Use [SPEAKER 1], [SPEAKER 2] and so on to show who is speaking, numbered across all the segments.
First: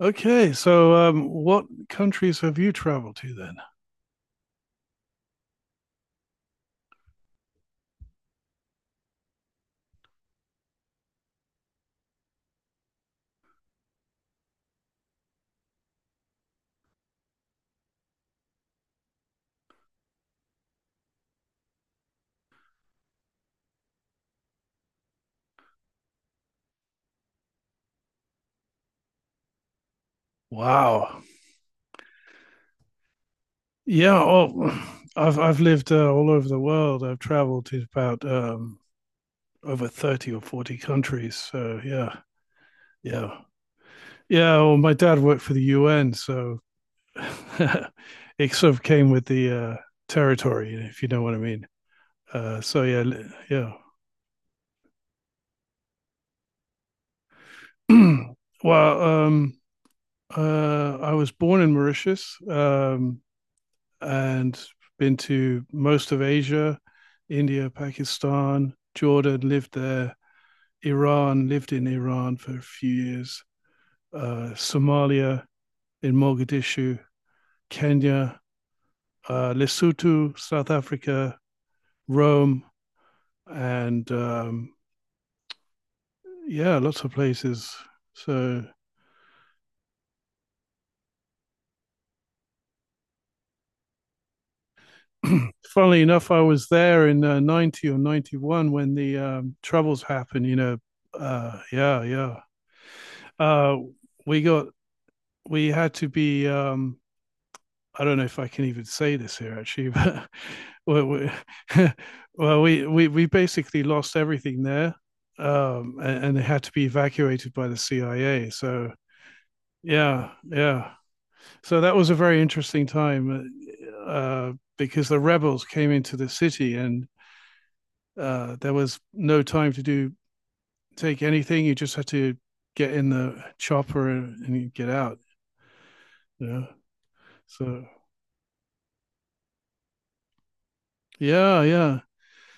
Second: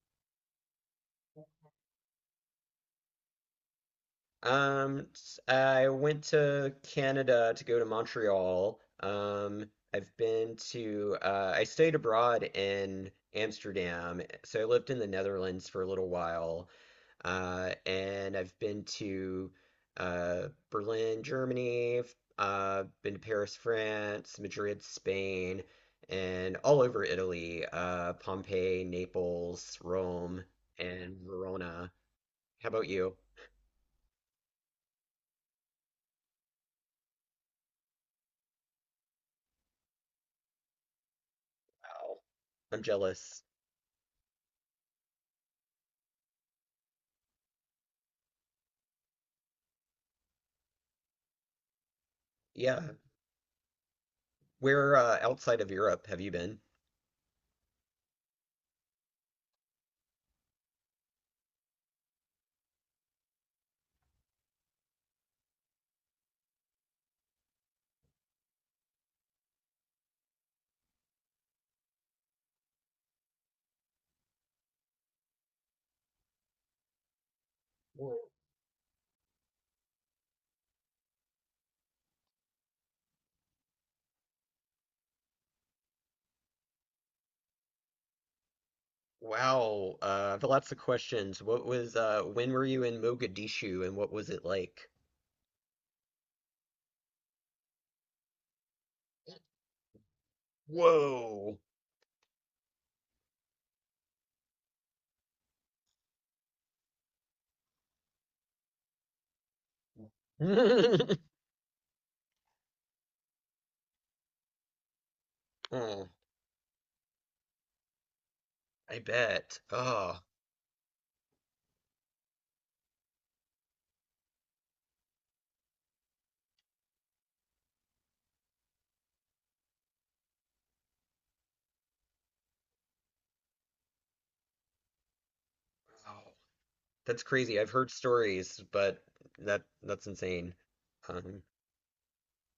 [SPEAKER 1] What countries have you traveled to then?
[SPEAKER 2] I went to Canada to go to Montreal. I've been to, I stayed abroad in Amsterdam. So I lived in the Netherlands for a little while. And I've been to, Berlin, Germany, been to Paris, France, Madrid, Spain, and all over Italy, Pompeii, Naples, Rome, and
[SPEAKER 1] Wow.
[SPEAKER 2] Verona. How about you?
[SPEAKER 1] Yeah, oh, I've lived all over the world. I've traveled to about over 30 or 40 countries. So
[SPEAKER 2] Wow. I'm
[SPEAKER 1] yeah,
[SPEAKER 2] jealous.
[SPEAKER 1] yeah. Well, my dad worked for the UN, so it sort of came with the territory, if you know what I mean. Uh,
[SPEAKER 2] Yeah.
[SPEAKER 1] so yeah,
[SPEAKER 2] Where outside of Europe have you been?
[SPEAKER 1] yeah. well, um, I was born in Mauritius, and been to most of Asia, India, Pakistan, Jordan. Lived there. Iran, lived in Iran for a few years, Somalia, in Mogadishu,
[SPEAKER 2] Whoa.
[SPEAKER 1] Kenya, Lesotho, South Africa, Rome, and yeah, lots of places. So,
[SPEAKER 2] Wow. I've lots of questions. What was when were you in Mogadishu and what was it like?
[SPEAKER 1] funnily enough, I was there in 90 or 91 when the troubles happened, you know.
[SPEAKER 2] Whoa.
[SPEAKER 1] Uh, yeah, yeah. Uh, we got, we had to be I don't know if I can even say this here, actually, but well, we, we basically lost everything there,
[SPEAKER 2] Oh,
[SPEAKER 1] and they had to be evacuated by the CIA. So
[SPEAKER 2] I bet. Oh,
[SPEAKER 1] yeah, yeah. So that was a very interesting time uh, uh, because the rebels came into the city, and there was no time to do, take anything. You just had to get in the chopper and get out.
[SPEAKER 2] wow.
[SPEAKER 1] Yeah.
[SPEAKER 2] That's crazy. I've
[SPEAKER 1] So
[SPEAKER 2] heard stories, but that's insane. Um,
[SPEAKER 1] yeah, yeah.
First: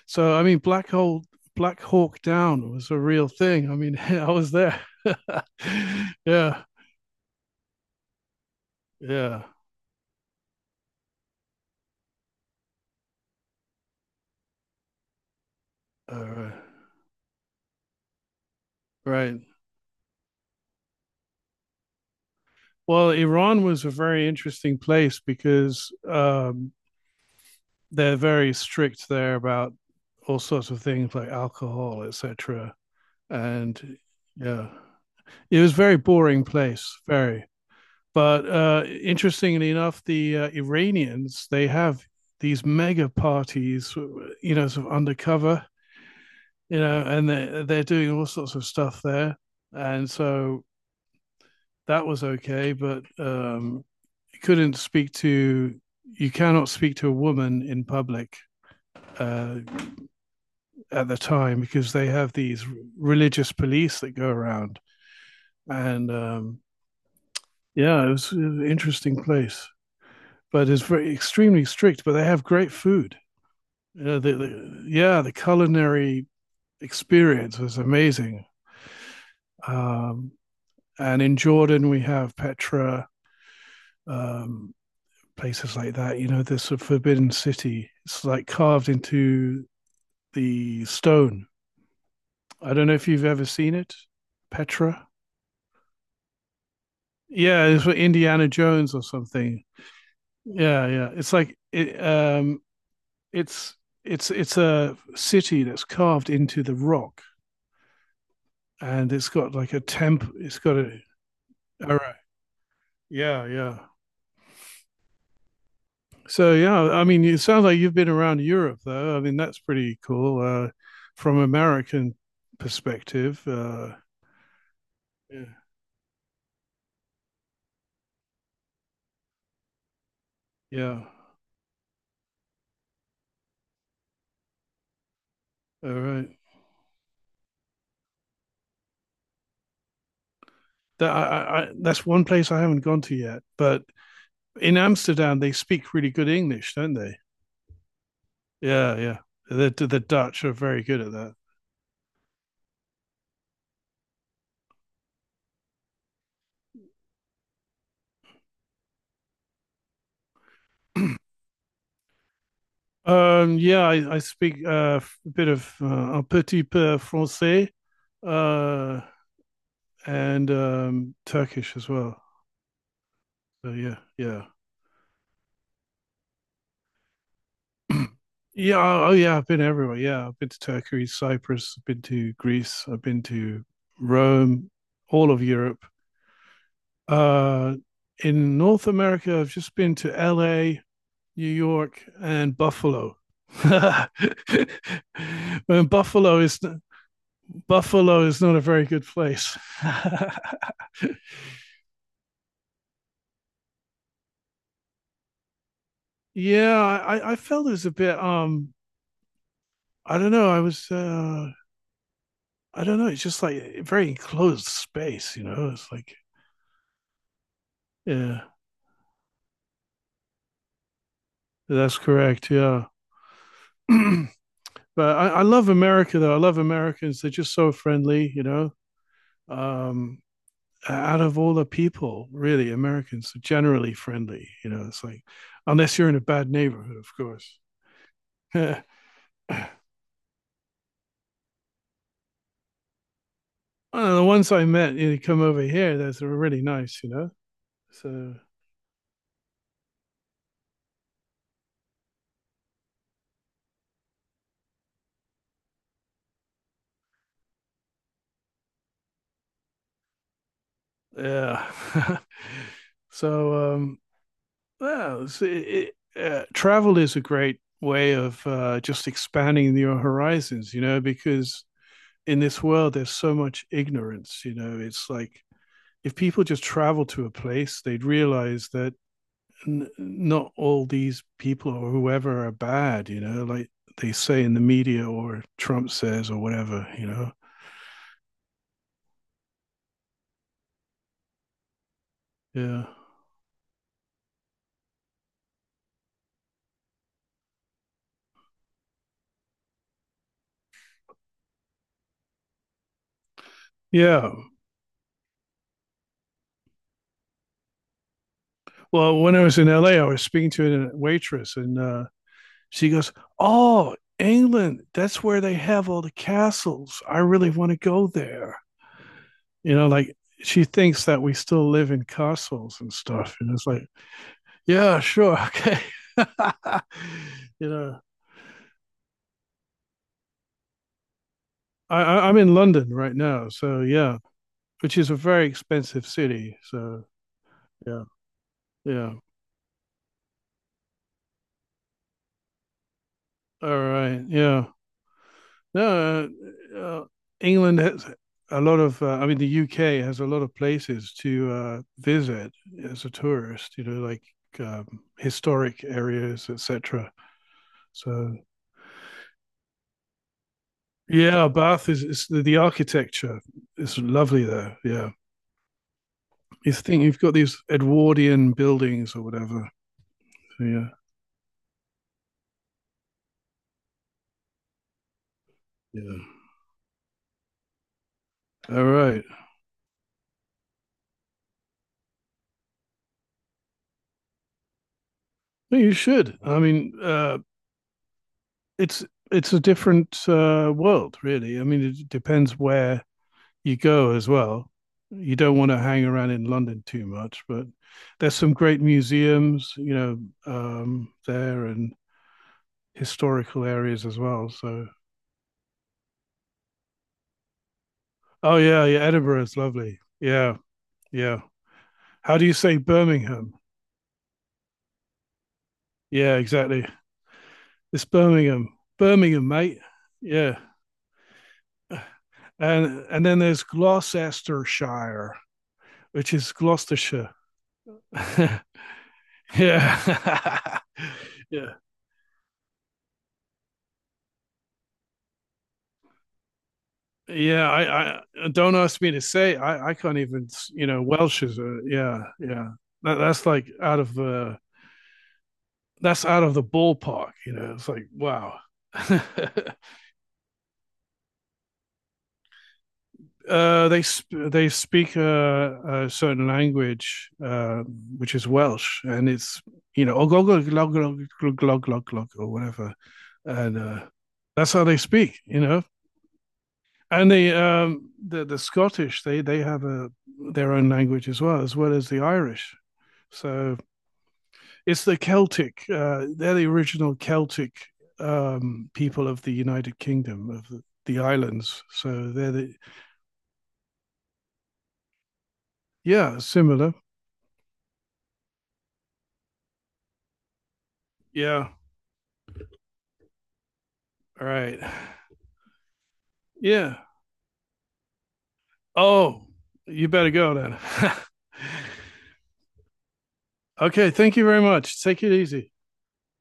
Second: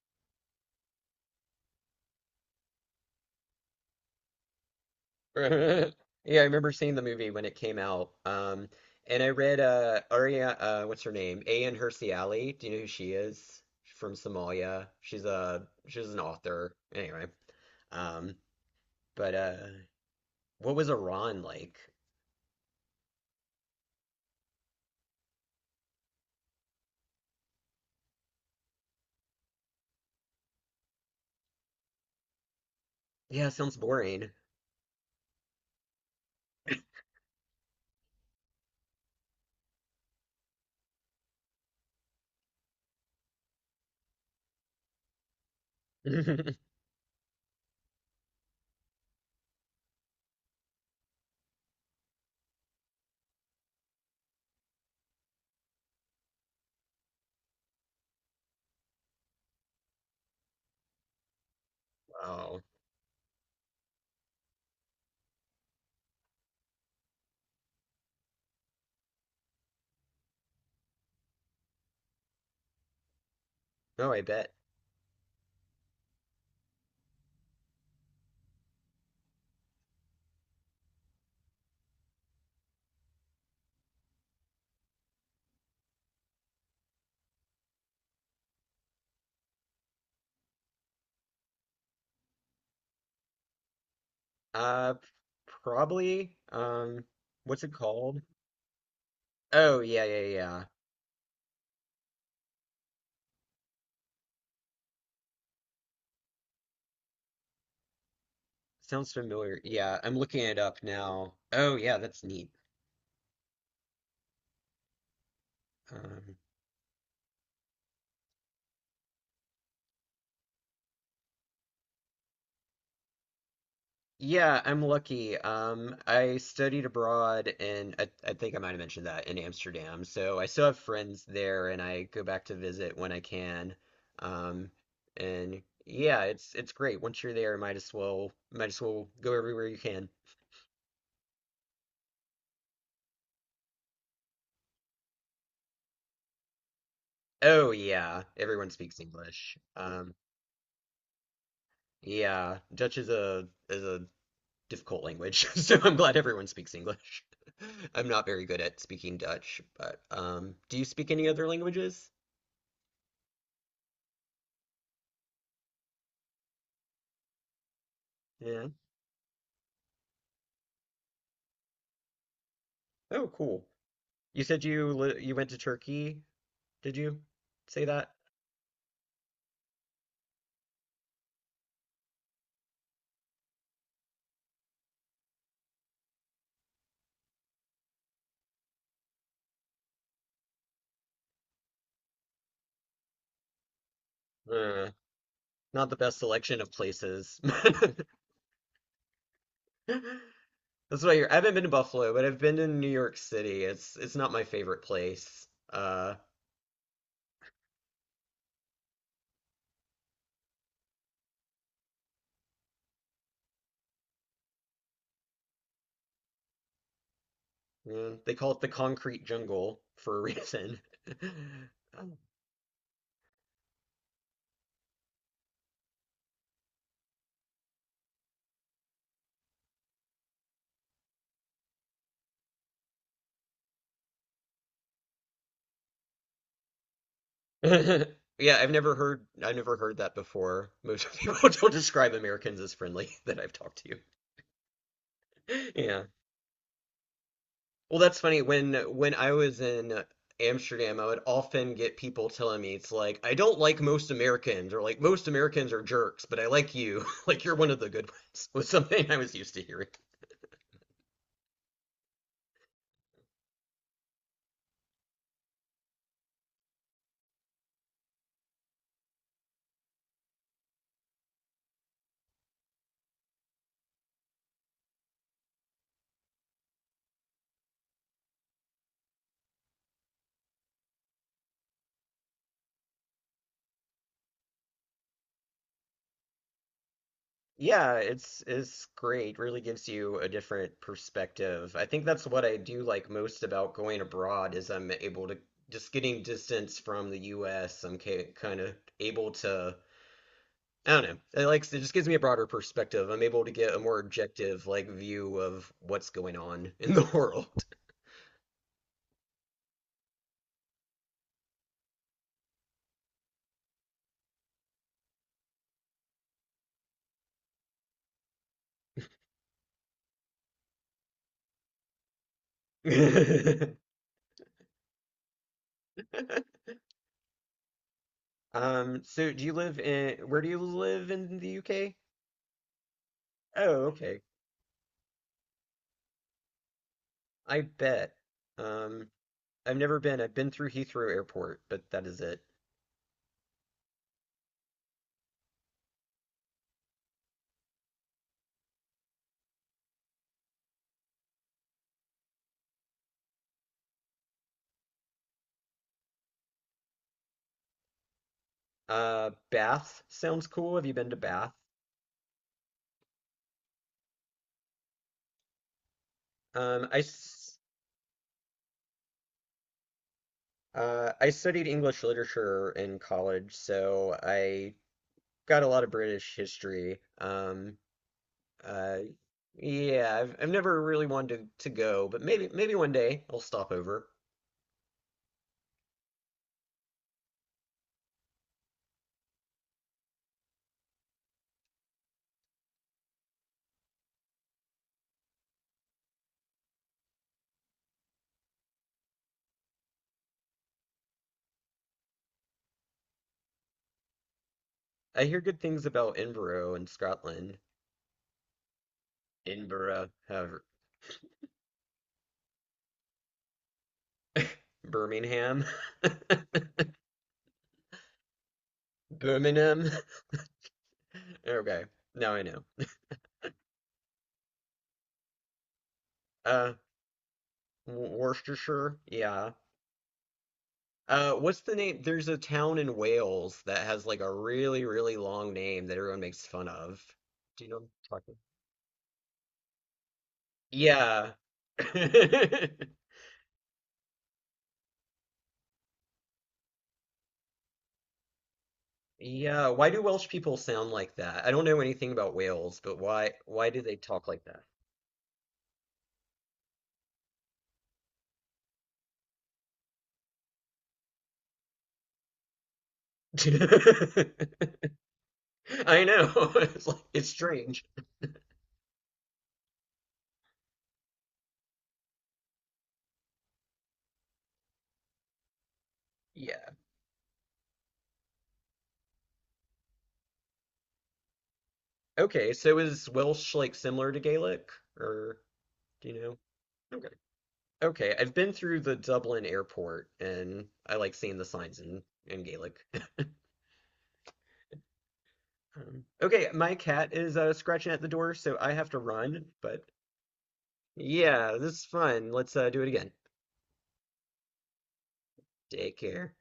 [SPEAKER 1] So I mean, Black Hawk Down was a real thing. I mean, I was there.
[SPEAKER 2] Yeah, I
[SPEAKER 1] Yeah,
[SPEAKER 2] remember seeing the movie when it came out. And I
[SPEAKER 1] yeah.
[SPEAKER 2] read Aria what's her name? Ayaan Hirsi Ali. Do you know who she is? She's from Somalia. She's an
[SPEAKER 1] All right.
[SPEAKER 2] author. Anyway. Um, but
[SPEAKER 1] Right.
[SPEAKER 2] uh what was Iran like?
[SPEAKER 1] Well, Iran was a very interesting place because they're very strict there about all sorts of things like alcohol, etc.
[SPEAKER 2] Yeah, sounds
[SPEAKER 1] And
[SPEAKER 2] boring.
[SPEAKER 1] yeah, it was a very boring place. Very. But interestingly enough, the Iranians, they have these mega parties, you know, sort of undercover, you know, and they're doing all sorts of stuff there, and so that was okay, but you couldn't speak to you cannot speak to a woman in public uh, at the time, because they have
[SPEAKER 2] Wow.
[SPEAKER 1] these religious police that go around, and yeah, it was an interesting place, but it's very extremely strict. But they have great food.
[SPEAKER 2] Oh, I bet.
[SPEAKER 1] Yeah, the culinary experience was amazing. Um, and in Jordan, we have Petra, um, places like that. You know, this Forbidden City. It's like carved into the stone. I don't know if you've ever seen it,
[SPEAKER 2] Uh
[SPEAKER 1] Petra.
[SPEAKER 2] Probably what's
[SPEAKER 1] Yeah,
[SPEAKER 2] it
[SPEAKER 1] it's for
[SPEAKER 2] called?
[SPEAKER 1] Indiana Jones or something.
[SPEAKER 2] Oh, yeah, yeah, yeah.
[SPEAKER 1] Yeah, yeah. It's like it, it's it's a city that's carved into the rock, and
[SPEAKER 2] Sounds
[SPEAKER 1] it's got
[SPEAKER 2] familiar.
[SPEAKER 1] like a
[SPEAKER 2] Yeah, I'm
[SPEAKER 1] temp.
[SPEAKER 2] looking it
[SPEAKER 1] It's got
[SPEAKER 2] up now. Oh, yeah,
[SPEAKER 1] a
[SPEAKER 2] that's neat.
[SPEAKER 1] Yeah, yeah.
[SPEAKER 2] Um.
[SPEAKER 1] So yeah, I mean, it sounds like you've been around Europe, though. I mean, that's pretty cool from American perspective.
[SPEAKER 2] Yeah, I'm lucky.
[SPEAKER 1] Yeah,
[SPEAKER 2] I studied abroad and I think I might have mentioned that in Amsterdam. So I still have
[SPEAKER 1] yeah.
[SPEAKER 2] friends there and I go back to visit when I can. Um, and
[SPEAKER 1] All
[SPEAKER 2] yeah,
[SPEAKER 1] right.
[SPEAKER 2] it's great. Once you're there, might as well go everywhere you can.
[SPEAKER 1] That's one place I haven't gone to yet. But in Amsterdam, they speak really good English, don't they?
[SPEAKER 2] Oh yeah, everyone
[SPEAKER 1] Yeah,
[SPEAKER 2] speaks
[SPEAKER 1] yeah.
[SPEAKER 2] English.
[SPEAKER 1] The Dutch are very good at that.
[SPEAKER 2] Yeah, Dutch is a difficult language, so I'm glad everyone speaks English. I'm not very good at speaking Dutch, but do you speak any other languages?
[SPEAKER 1] Yeah, I speak a bit of un petit peu français,
[SPEAKER 2] Yeah.
[SPEAKER 1] uh, and Turkish as well.
[SPEAKER 2] Oh, cool.
[SPEAKER 1] So yeah, yeah.
[SPEAKER 2] You went to Turkey, did you say that?
[SPEAKER 1] Yeah. Oh, oh, yeah. I've been everywhere. Yeah. I've been to Turkey, Cyprus. I've been to Greece. I've been to Rome, all of Europe. Uh, in North America, I've just been to LA, New York, and Buffalo. And
[SPEAKER 2] Uh, not the best
[SPEAKER 1] Buffalo is
[SPEAKER 2] selection of places.
[SPEAKER 1] Buffalo is not a very good place.
[SPEAKER 2] That's why you're, I haven't been to Buffalo, but I've been to New York City. It's not my favorite place. Uh,
[SPEAKER 1] Yeah, I felt it was a bit. I don't know. I was. I don't know. It's just like a very enclosed space. You know, it's like
[SPEAKER 2] yeah, they
[SPEAKER 1] yeah,
[SPEAKER 2] call it the concrete jungle for a reason.
[SPEAKER 1] that's correct. Yeah. But I love America, though. I love Americans. They're just so friendly, you know. Um, Out of all the people, really, Americans are generally friendly. You know, it's like, unless you're in a bad neighborhood, of course.
[SPEAKER 2] Yeah, I've
[SPEAKER 1] One
[SPEAKER 2] never heard I've never heard that before. Most people don't describe Americans as friendly that I've talked to.
[SPEAKER 1] of the ones I met, you know, come over here,
[SPEAKER 2] Yeah.
[SPEAKER 1] those are really nice, you know.
[SPEAKER 2] Well, that's
[SPEAKER 1] So,
[SPEAKER 2] funny. When I was in Amsterdam, I would often get people telling me it's like, I don't like most Americans, or like most Americans are jerks, but I like you. Like you're one of the good ones, was something I was used to hearing.
[SPEAKER 1] yeah. so, um, well, it's- it, Travel is a great way of just expanding your horizons, you know, because in this world there's so much ignorance, you know. It's like, if people just travel to a place, they'd realize that not all these people or whoever are bad, you know, like they say in the media, or Trump says, or whatever, you know.
[SPEAKER 2] Yeah, it's great. Really gives you a different perspective. I think that's what I do
[SPEAKER 1] Yeah,
[SPEAKER 2] like most about going abroad is I'm able to just getting distance from the US. Kind of able to I don't know. It, like, it just gives me a broader perspective. I'm able to get a more
[SPEAKER 1] yeah.
[SPEAKER 2] objective, like, view of what's going on in the world.
[SPEAKER 1] Well, when I was in LA, I was speaking to a waitress, and she goes, oh, England, that's where they have all the castles, I really want to go there. You know, like, she thinks that we still live in castles and stuff. And it's like, yeah, sure, okay. You know,
[SPEAKER 2] So do where do you live in the UK?
[SPEAKER 1] I'm in London right now, so
[SPEAKER 2] Oh,
[SPEAKER 1] yeah,
[SPEAKER 2] okay.
[SPEAKER 1] which is a very expensive city. So
[SPEAKER 2] I
[SPEAKER 1] yeah,
[SPEAKER 2] bet. Um,
[SPEAKER 1] yeah,
[SPEAKER 2] I've never been. I've been through Heathrow Airport, but that is it.
[SPEAKER 1] all right, yeah. No, uh, uh, England has a lot of. I mean, the UK has a lot of places to visit as a tourist. You know, like, um, historic areas, etc. So
[SPEAKER 2] Bath sounds cool. Have you been to
[SPEAKER 1] yeah,
[SPEAKER 2] Bath?
[SPEAKER 1] Bath is, it's the architecture is lovely there. Yeah, you
[SPEAKER 2] Um, I,
[SPEAKER 1] think you've got
[SPEAKER 2] s-
[SPEAKER 1] these Edwardian buildings or whatever. So, yeah,
[SPEAKER 2] I studied English literature in college, so I got a lot of
[SPEAKER 1] yeah.
[SPEAKER 2] British history.
[SPEAKER 1] All
[SPEAKER 2] Uh,
[SPEAKER 1] right,
[SPEAKER 2] yeah, I've never really wanted to go, but maybe one day I'll stop over.
[SPEAKER 1] well, you should. I mean, it's it's a different world, really. I mean, it depends where you go as well. You don't want to hang around in London too much, but there's some great museums, you know, there, and historical areas as well. So,
[SPEAKER 2] I hear good things about Edinburgh in Scotland.
[SPEAKER 1] oh yeah, yeah, Edinburgh is lovely.
[SPEAKER 2] Edinburgh,
[SPEAKER 1] Yeah,
[SPEAKER 2] however,
[SPEAKER 1] yeah. How do you say Birmingham?
[SPEAKER 2] Birmingham,
[SPEAKER 1] Yeah, exactly. It's Birmingham. Birmingham, mate.
[SPEAKER 2] Birmingham.
[SPEAKER 1] Yeah.
[SPEAKER 2] Okay, now I know.
[SPEAKER 1] And then there's Gloucestershire, which is
[SPEAKER 2] Uh,
[SPEAKER 1] Gloucestershire.
[SPEAKER 2] W- Worcestershire, yeah.
[SPEAKER 1] Yeah.
[SPEAKER 2] What's
[SPEAKER 1] Yeah,
[SPEAKER 2] the name? There's a town in Wales that has like a really long name that everyone makes fun of. Do you
[SPEAKER 1] Yeah,
[SPEAKER 2] know what I'm talking?
[SPEAKER 1] I don't, ask me to say. I can't even, you know,
[SPEAKER 2] Yeah.
[SPEAKER 1] Welsh is a yeah, yeah. That's like out of that's out of the ballpark. You know, it's like, wow.
[SPEAKER 2] Yeah, why do Welsh people sound like that? I don't know anything about Wales, but why do they talk like that?
[SPEAKER 1] They speak a certain language, which is Welsh, and it's, you know, ogogo glog glog glog or whatever, and that's how they speak, you know.
[SPEAKER 2] I know. It's like it's
[SPEAKER 1] And the
[SPEAKER 2] strange.
[SPEAKER 1] the Scottish, they have a their own language, as well as well as the Irish, so it's the Celtic. They're the
[SPEAKER 2] Yeah.
[SPEAKER 1] original Celtic people of the United Kingdom, of the islands. So they're
[SPEAKER 2] Okay,
[SPEAKER 1] the
[SPEAKER 2] so is Welsh like similar to Gaelic or do you know?
[SPEAKER 1] yeah similar
[SPEAKER 2] Okay. Okay, I've been through the Dublin airport and I like seeing the
[SPEAKER 1] yeah
[SPEAKER 2] signs in Gaelic.
[SPEAKER 1] All right.
[SPEAKER 2] Okay, my
[SPEAKER 1] Yeah.
[SPEAKER 2] cat is scratching at the door, so I have to
[SPEAKER 1] Oh,
[SPEAKER 2] run, but
[SPEAKER 1] you better go then.
[SPEAKER 2] yeah, this is fun. Let's do it again.
[SPEAKER 1] Okay. Thank you very much. Take it easy.
[SPEAKER 2] Take care.